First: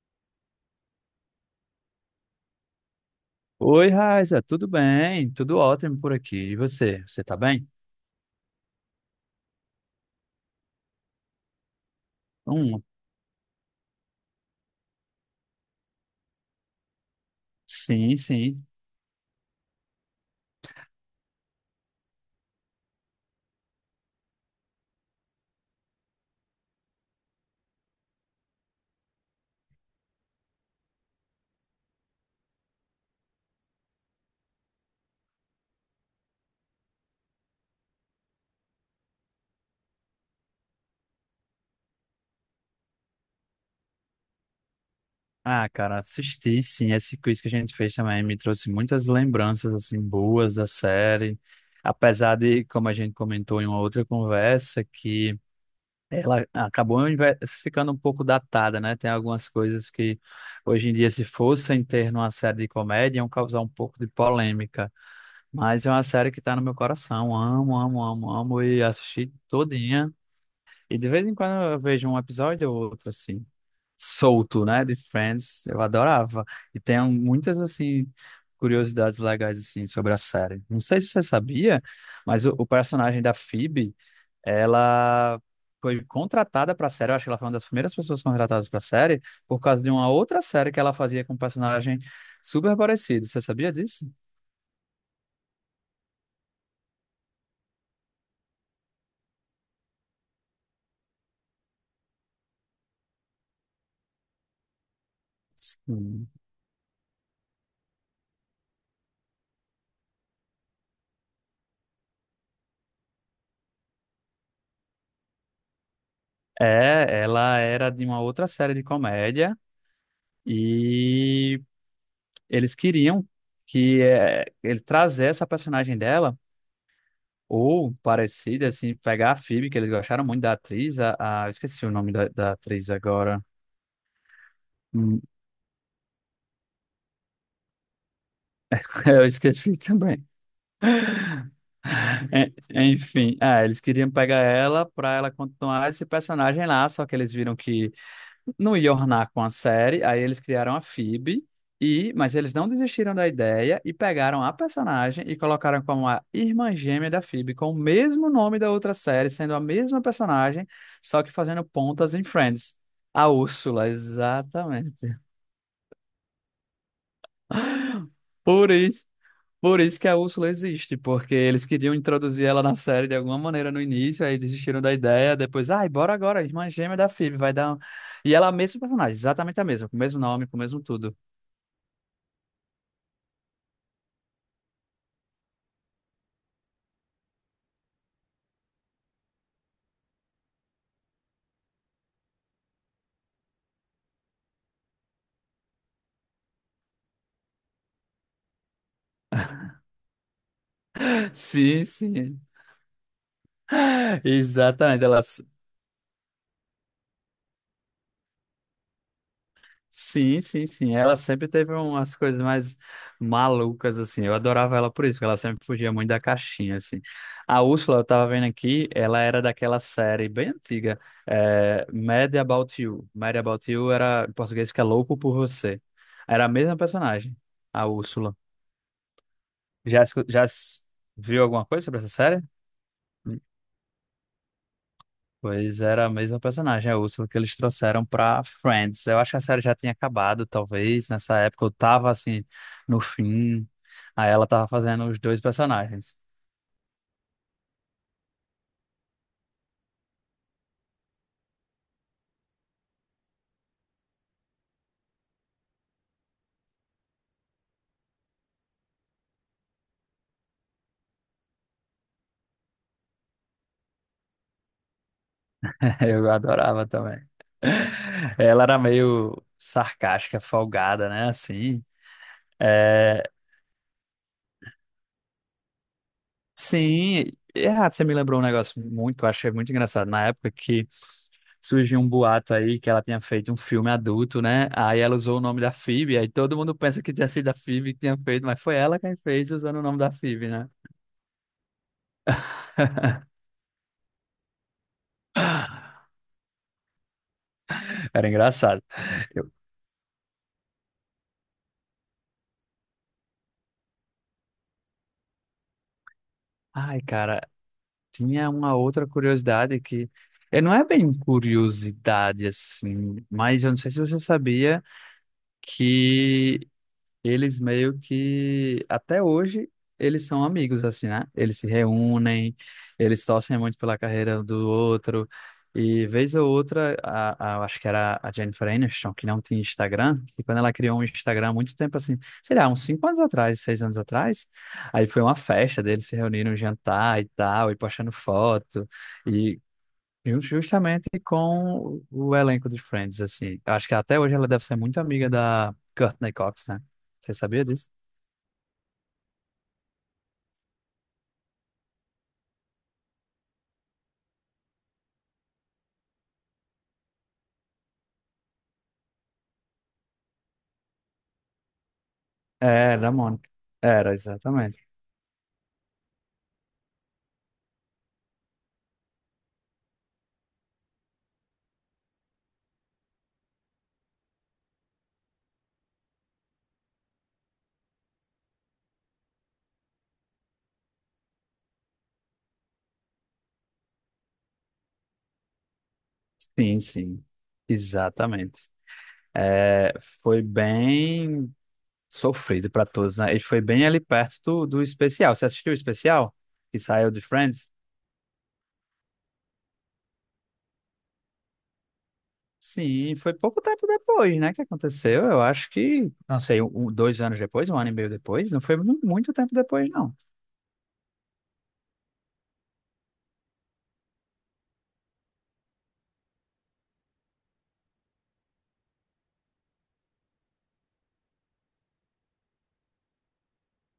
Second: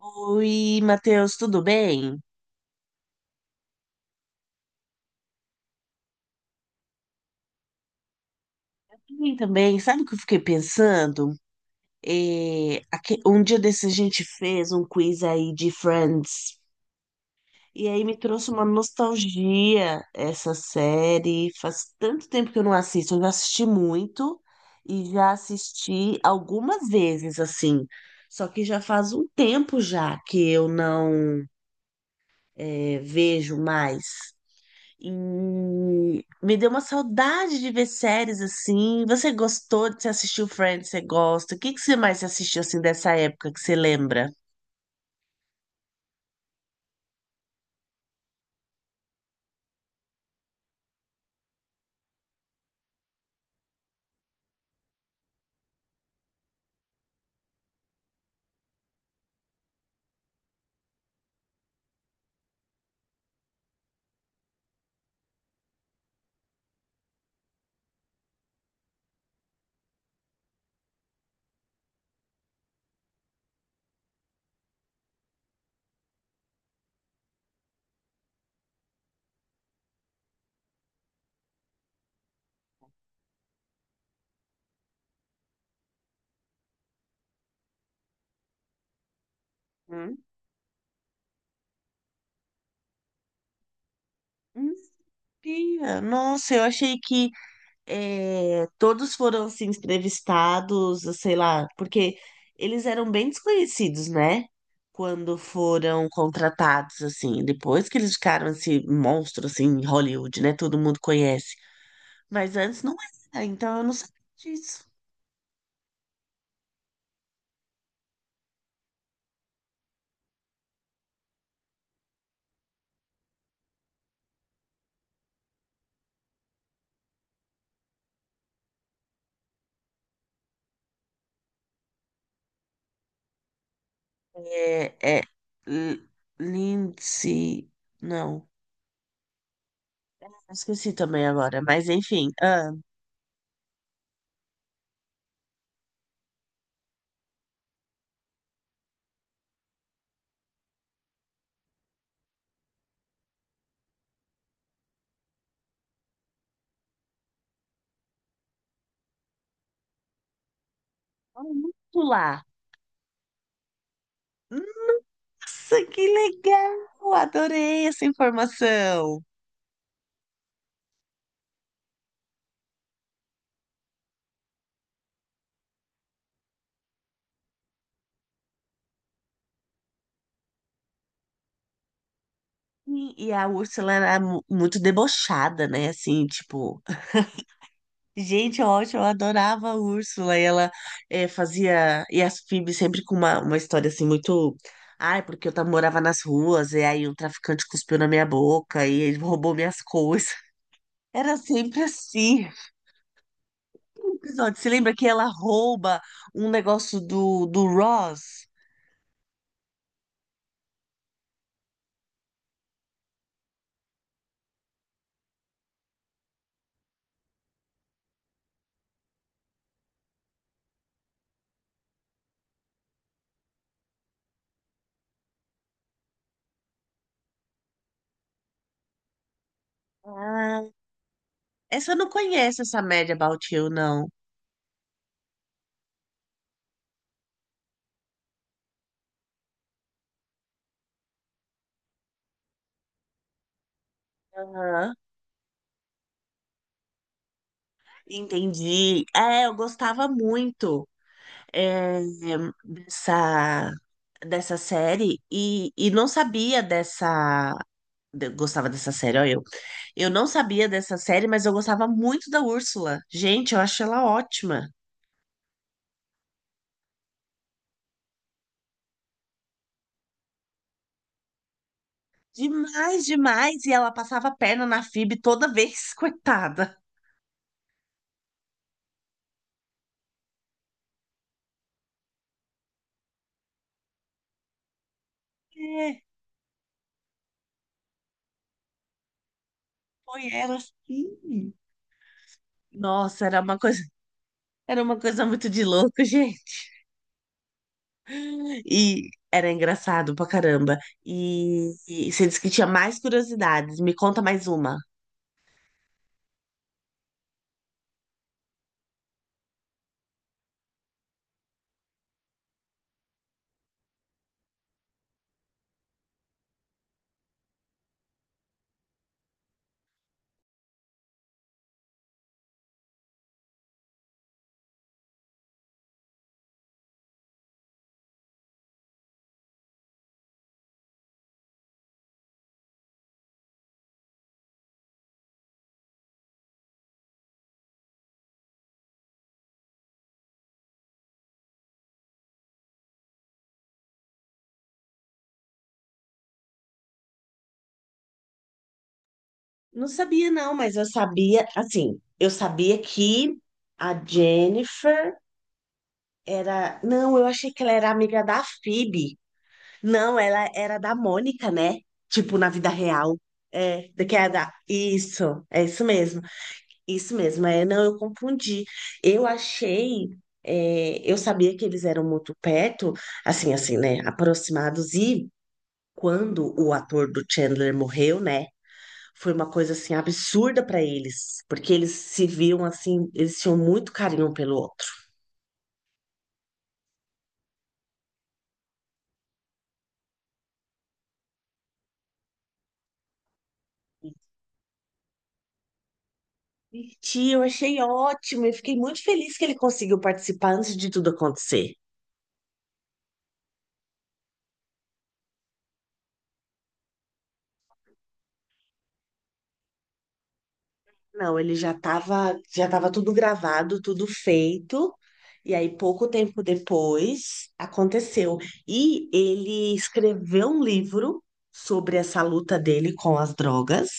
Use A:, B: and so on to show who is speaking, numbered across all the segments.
A: Oi, Matheus, tudo bem?
B: Oi, Raiza, tudo bem? Tudo ótimo por aqui. E você? Você tá bem?
A: Tudo bem também. Sabe o que eu fiquei pensando?
B: Hum,
A: Um dia desse a gente fez um quiz aí de Friends. E aí me
B: sim,
A: trouxe uma
B: sim.
A: nostalgia essa série. Faz tanto tempo que eu não assisto. Eu já assisti muito e já assisti algumas vezes, assim. Só que já faz um tempo já que eu não, vejo mais. E me deu uma saudade de ver séries assim. Você gostou de você assistiu Friends? Você gosta? O que que você mais assistiu assim dessa época que você lembra?
B: Ah, cara, assisti, sim. Esse quiz que a gente fez também me trouxe muitas lembranças, assim, boas da série. Apesar de, como a gente comentou em uma outra conversa, que ela acabou ficando um pouco datada, né? Tem algumas coisas que, hoje em dia, se fossem ter numa série de comédia, iam causar um pouco de polêmica. Mas é uma série que tá no meu coração. Amo, amo, amo, amo. E assisti todinha. E de vez em quando eu vejo um episódio ou outro, assim, solto, né, de Friends. Eu adorava. E tem muitas, assim, curiosidades legais, assim, sobre a série. Não sei se você sabia, mas o personagem da Phoebe, ela foi contratada pra série. Eu acho que ela foi uma das primeiras pessoas contratadas pra série por causa de uma
A: Hum?
B: outra série que ela fazia com um personagem super parecido. Você sabia disso?
A: Não sabia. Nossa, eu achei que todos foram assim entrevistados, sei lá, porque eles eram bem desconhecidos, né? Quando foram
B: Sim.
A: contratados assim, depois que eles ficaram esse monstro assim em Hollywood, né? Todo mundo conhece. Mas antes não era, então eu não sabia disso.
B: É, ela era de uma outra série de comédia. E eles queriam que ele trazesse essa personagem dela, ou parecida, assim, pegar a Phoebe, que eles gostaram muito da atriz, eu esqueci o nome da atriz agora.
A: É, é
B: Hum,
A: L- Lindsay. Não,
B: Eu esqueci também.
A: esqueci também agora, mas enfim.
B: En-
A: Ah,
B: Enfim, eles queriam pegar ela para ela continuar esse personagem lá, só que eles viram que não ia ornar com a série, aí eles criaram a Phoebe, mas eles não desistiram da ideia e pegaram a personagem e colocaram como a irmã gêmea da Phoebe, com o mesmo nome da outra série, sendo a mesma personagem, só que fazendo
A: vamos
B: pontas em
A: lá.
B: Friends. A Úrsula, exatamente.
A: Nossa, que legal! Adorei essa
B: Por isso,
A: informação.
B: por isso que a Úrsula existe, porque eles queriam introduzir ela na série de alguma maneira no início, aí desistiram da ideia, depois, ai, bora agora, irmã gêmea da Phoebe, vai dar. E ela é a mesma personagem, exatamente a mesma, com o mesmo nome, com o mesmo tudo.
A: Sim. E a Úrsula era muito debochada, né? Assim, tipo, gente, ótimo, eu adorava a Úrsula. E ela fazia. E as Phoebe sempre com uma, história assim, muito. Ai, porque morava nas ruas, e aí um traficante cuspiu na minha boca, e ele roubou minhas coisas. Era sempre
B: Sim, sim.
A: assim. Um episódio, você lembra
B: Exatamente.
A: que ela rouba um negócio do Ross?
B: Sim, sim, sim. Ela sempre teve umas coisas mais malucas, assim. Eu adorava ela por isso, porque ela sempre fugia muito da caixinha, assim. A Úrsula, eu tava vendo aqui, ela era daquela série bem antiga, Mad About You. Mad About You era, em português, que é Louco por Você. Era a mesma personagem, a Úrsula. Já, escu- já
A: Ah,
B: s- viu alguma coisa
A: essa eu
B: sobre
A: não
B: essa série?
A: conheço, essa Mad About You, não.
B: Pois era a mesma personagem, a Úrsula, que eles trouxeram pra Friends. Eu acho que a série já tinha acabado, talvez, nessa época. Eu tava, assim, no fim. Aí ela tava
A: Aham.
B: fazendo os dois personagens.
A: Entendi. É, eu gostava muito, é, dessa, dessa série e não sabia dessa. Gostava dessa série, ó, eu. Eu não sabia dessa série, mas eu gostava muito da Úrsula. Gente, eu acho ela ótima.
B: Eu adorava também. Ela era meio sarcástica, folgada, né? Assim.
A: Demais,
B: É,
A: demais. E ela passava a perna na Phoebe toda vez, coitada.
B: sim, ah, você me lembrou um negócio muito, que eu achei muito engraçado. Na época que surgiu um boato aí que ela tinha feito um filme adulto, né? Aí ela usou o nome da
A: É,
B: Phoebe, aí todo mundo pensa que tinha sido a Phoebe que tinha feito, mas foi ela quem fez usando o nome da
A: foi
B: Phoebe,
A: ela,
B: né?
A: sim. Nossa, era uma coisa muito de louco, gente.
B: Era engraçado.
A: E era
B: Eu-
A: engraçado pra caramba. E você disse que tinha mais curiosidades. Me conta mais uma.
B: Ai, cara, tinha uma outra curiosidade que não é bem curiosidade assim, mas eu não sei se você sabia que eles meio que até hoje eles são amigos assim, né? Eles se reúnem, eles torcem muito pela carreira um do outro. E vez ou outra, acho que era a Jennifer Aniston, que não tinha Instagram, e quando ela criou um Instagram há muito tempo assim, sei lá, uns 5 anos atrás, 6 anos atrás, aí foi uma festa deles se reuniram, jantar e tal, e postando foto, e Justamente com o elenco de Friends, assim. Acho que até hoje ela deve ser muito amiga da Courtney Cox, né? Você sabia disso?
A: Não sabia, não, mas eu sabia, assim, eu sabia que a Jennifer era. Não, eu achei que ela era amiga da Phoebe. Não, ela era da Mônica, né? Tipo, na vida
B: É, da
A: real.
B: Mônica.
A: É, da
B: Era,
A: que é da...
B: exatamente.
A: Isso, é isso mesmo. Isso mesmo. É, não, eu confundi. Eu achei. Eu sabia que eles eram muito perto, assim, né? Aproximados. E quando o ator do Chandler morreu, né? Foi uma coisa, assim, absurda pra eles. Porque eles se viam, assim, eles tinham muito carinho um pelo outro.
B: Sim, sim. Exatamente. É, foi bem sofrido para todos, né? E foi bem ali perto do especial. Você assistiu o especial que saiu de
A: Tia, eu
B: Friends?
A: achei ótimo. Eu fiquei muito feliz que ele conseguiu participar antes de tudo acontecer.
B: Sim, foi pouco tempo depois, né, que aconteceu. Eu acho que, não sei, um, 2 anos depois, um ano e meio depois. Não foi muito tempo depois, não.
A: Não, ele já estava tudo gravado, tudo feito. E aí, pouco tempo depois, aconteceu. E ele escreveu um livro sobre essa luta dele com as drogas.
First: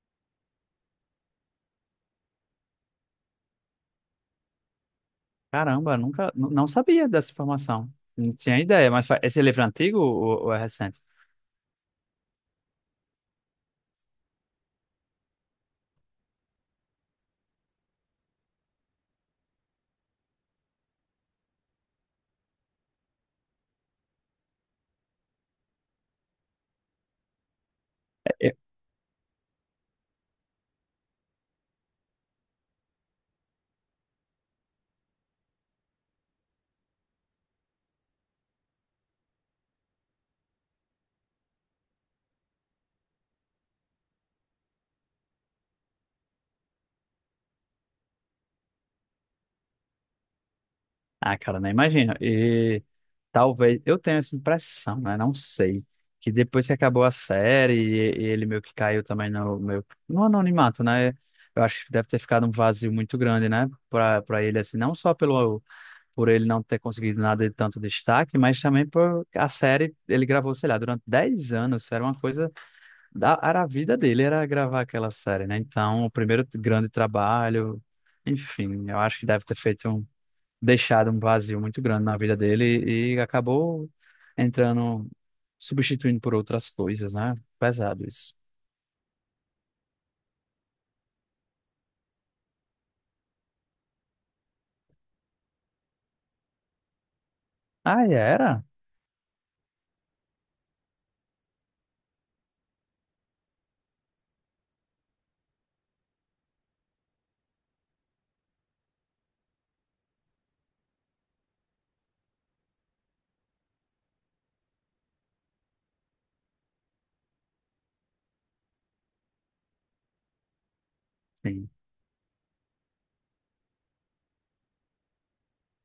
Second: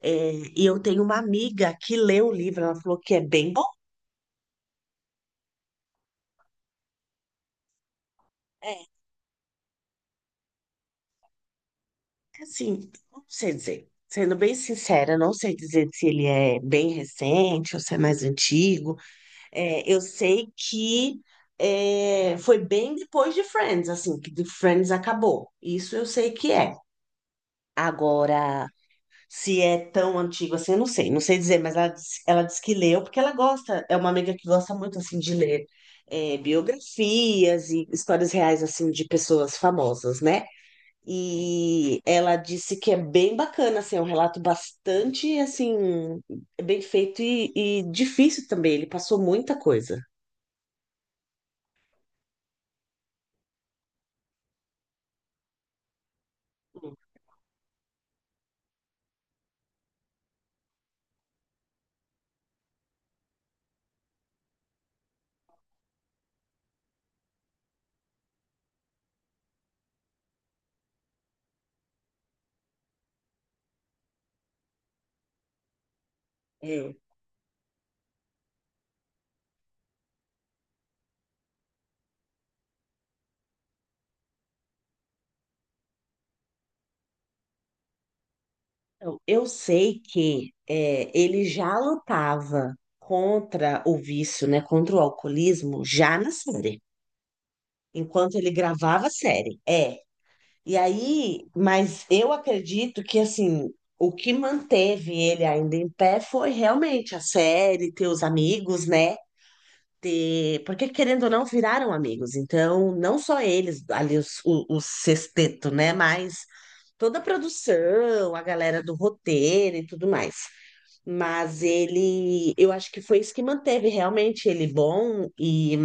A: É, e eu tenho uma amiga que leu o livro, ela falou que é bem bom.
B: Caramba, nunca, não sabia dessa informação. Não tinha ideia,
A: É,
B: mas esse livro é antigo ou é recente?
A: assim, não sei dizer. Sendo bem sincera, não sei dizer se ele é bem recente ou se é mais antigo. É, eu sei que foi bem depois de Friends, assim, que de Friends acabou. Isso eu sei que é.
B: É,
A: Agora, se é tão antigo assim, eu não sei, não sei dizer, mas ela disse que leu porque ela gosta, é uma amiga que gosta muito, assim, de ler, biografias e histórias reais, assim, de pessoas famosas, né? E ela disse que é bem bacana, assim, é um relato bastante, assim, bem feito e difícil também, ele passou muita coisa.
B: ah, cara, nem imagino. E talvez, eu tenho essa impressão, né? Não sei. Que depois que acabou a série e ele meio que caiu também no no anonimato, né? Eu acho que deve ter ficado um vazio muito grande, né? Pra ele, assim, não só por ele não ter conseguido nada de tanto destaque, mas também por a série, ele gravou, sei lá, durante 10 anos. Era uma coisa era a vida dele, era gravar aquela série, né? Então, o primeiro grande
A: É,
B: trabalho, enfim, eu acho que deve ter deixado um vazio muito grande na vida dele e acabou entrando, substituindo por outras coisas, né? Pesado isso.
A: então, eu sei que ele já lutava contra o vício, né, contra o alcoolismo, já na série,
B: Ah, e
A: enquanto ele
B: era?
A: gravava a série. É, e aí, mas eu acredito que, assim, o que manteve ele ainda em pé foi realmente a série, ter os amigos, né? Ter, porque querendo ou não, viraram amigos. Então, não só eles, ali o sexteto, né? Mas toda a produção, a galera do roteiro e tudo mais. Mas
B: Sim.
A: ele, eu acho que foi isso que manteve realmente ele bom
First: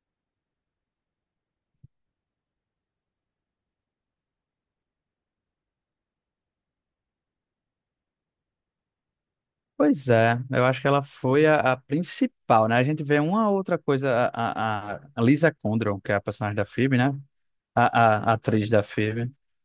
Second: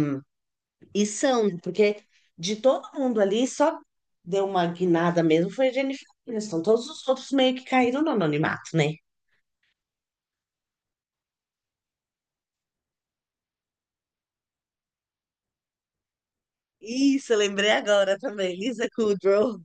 A: e são, porque de todo mundo ali, só deu uma guinada mesmo foi a Jennifer Aniston. Todos os outros meio que caíram no anonimato, né?
B: Pois é, eu acho que ela foi a principal, né? A gente vê uma outra coisa, a Lisa Kudrow, que é a personagem da Phoebe, né?
A: Isso, eu lembrei
B: A,
A: agora
B: a, a
A: também.
B: atriz da
A: Lisa
B: Phoebe.
A: Kudrow.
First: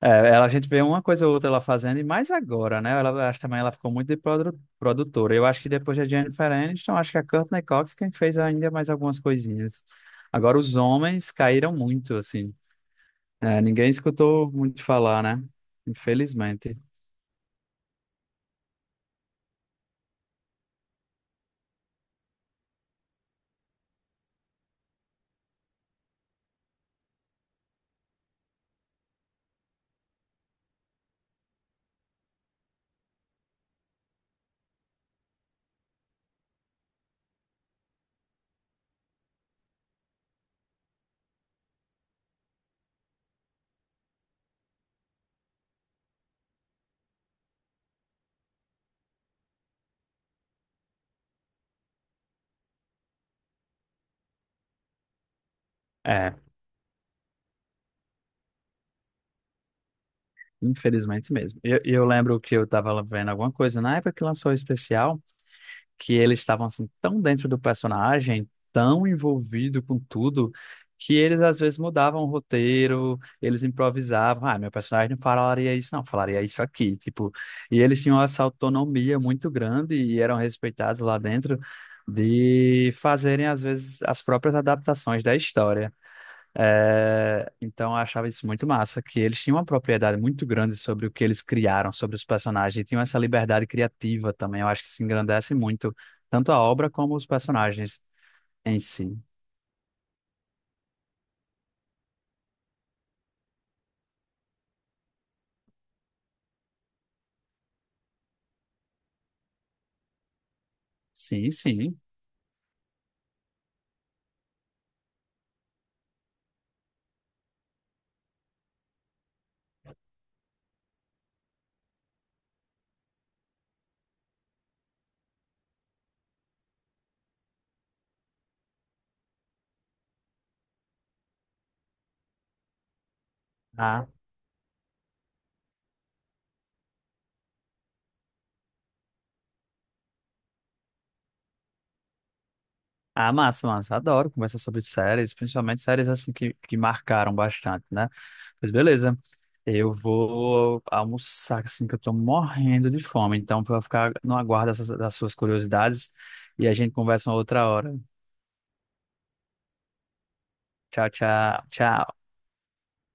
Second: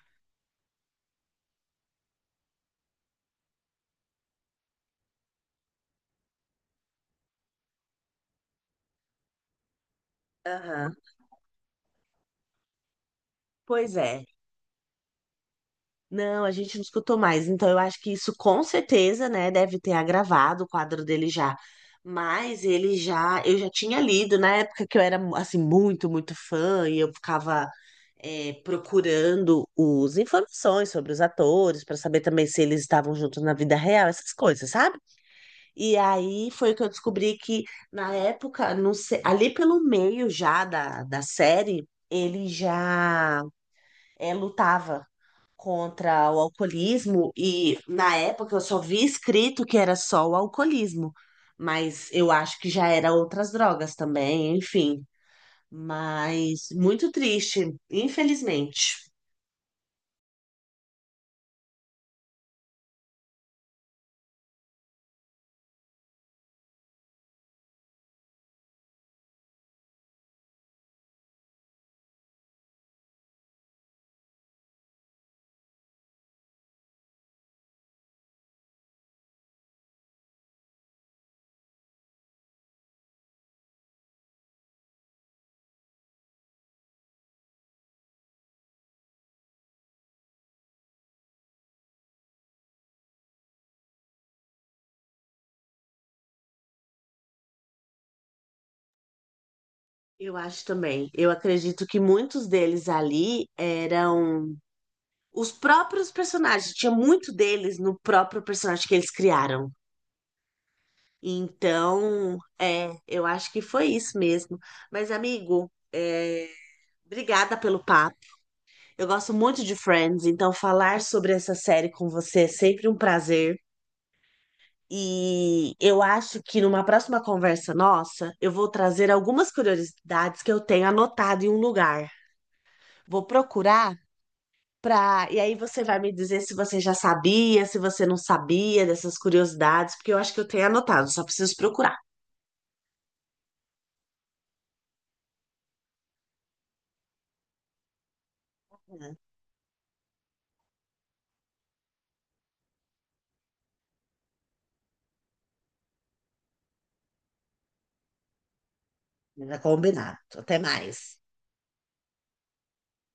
B: É, ela, a gente vê uma coisa ou outra ela fazendo, e mais agora, né? Ela, eu acho também ela ficou muito de produtora. Eu acho que depois da Jennifer Aniston, acho que a Courtney Cox quem fez ainda mais algumas coisinhas. Agora os
A: Aham.
B: homens caíram muito, assim. É, ninguém
A: Pois é.
B: escutou muito falar, né?
A: Não, a gente
B: Infelizmente.
A: não escutou mais. Então, eu acho que isso com certeza, né, deve ter agravado o quadro dele já. Mas ele já, eu já tinha lido na época que eu era assim muito, muito fã e eu ficava procurando os informações sobre os atores para saber também se eles estavam juntos na vida real, essas coisas, sabe? E aí foi que eu descobri que na época, não sei, ali pelo meio já da série, ele já, lutava contra o alcoolismo e na época eu só vi escrito que era só o alcoolismo, mas eu acho que já era outras drogas também, enfim.
B: É,
A: Mas muito triste, infelizmente.
B: infelizmente mesmo. E eu lembro que eu tava vendo alguma coisa na época que lançou o especial, que eles estavam assim tão dentro do personagem, tão envolvido com tudo, que eles às vezes mudavam o roteiro, eles improvisavam, ah, meu personagem não falaria isso, não, falaria isso aqui, tipo, e eles tinham essa autonomia muito grande e eram respeitados lá dentro de fazerem às vezes as próprias adaptações da história. É, então eu achava isso muito massa, que eles tinham uma propriedade muito grande sobre o que eles criaram, sobre os personagens, e tinham essa liberdade criativa também. Eu acho que se engrandece muito, tanto a obra como os personagens em si.
A: Eu acho também. Eu acredito que muitos deles ali eram os próprios personagens. Tinha muito deles no próprio personagem que eles criaram.
B: Sim, sim.
A: Então, é, eu acho que foi isso mesmo. Mas, amigo, obrigada pelo papo. Eu gosto muito de Friends, então falar sobre essa série com você é sempre um prazer. E eu acho que numa próxima conversa nossa, eu vou trazer algumas curiosidades que eu tenho anotado em um lugar. Vou procurar
B: Ah,
A: pra... E aí você vai me dizer se você já sabia, se você não sabia dessas curiosidades, porque eu acho que eu tenho anotado, só preciso procurar.
B: ah, massa, massa. Adoro conversar sobre séries, principalmente séries assim que marcaram bastante, né? Pois
A: Uhum.
B: beleza. Eu vou almoçar, assim, que eu tô morrendo de fome. Então, vou ficar no aguardo das suas curiosidades e a gente conversa uma outra hora.
A: Combinado. Até mais.
B: Tchau, tchau, tchau.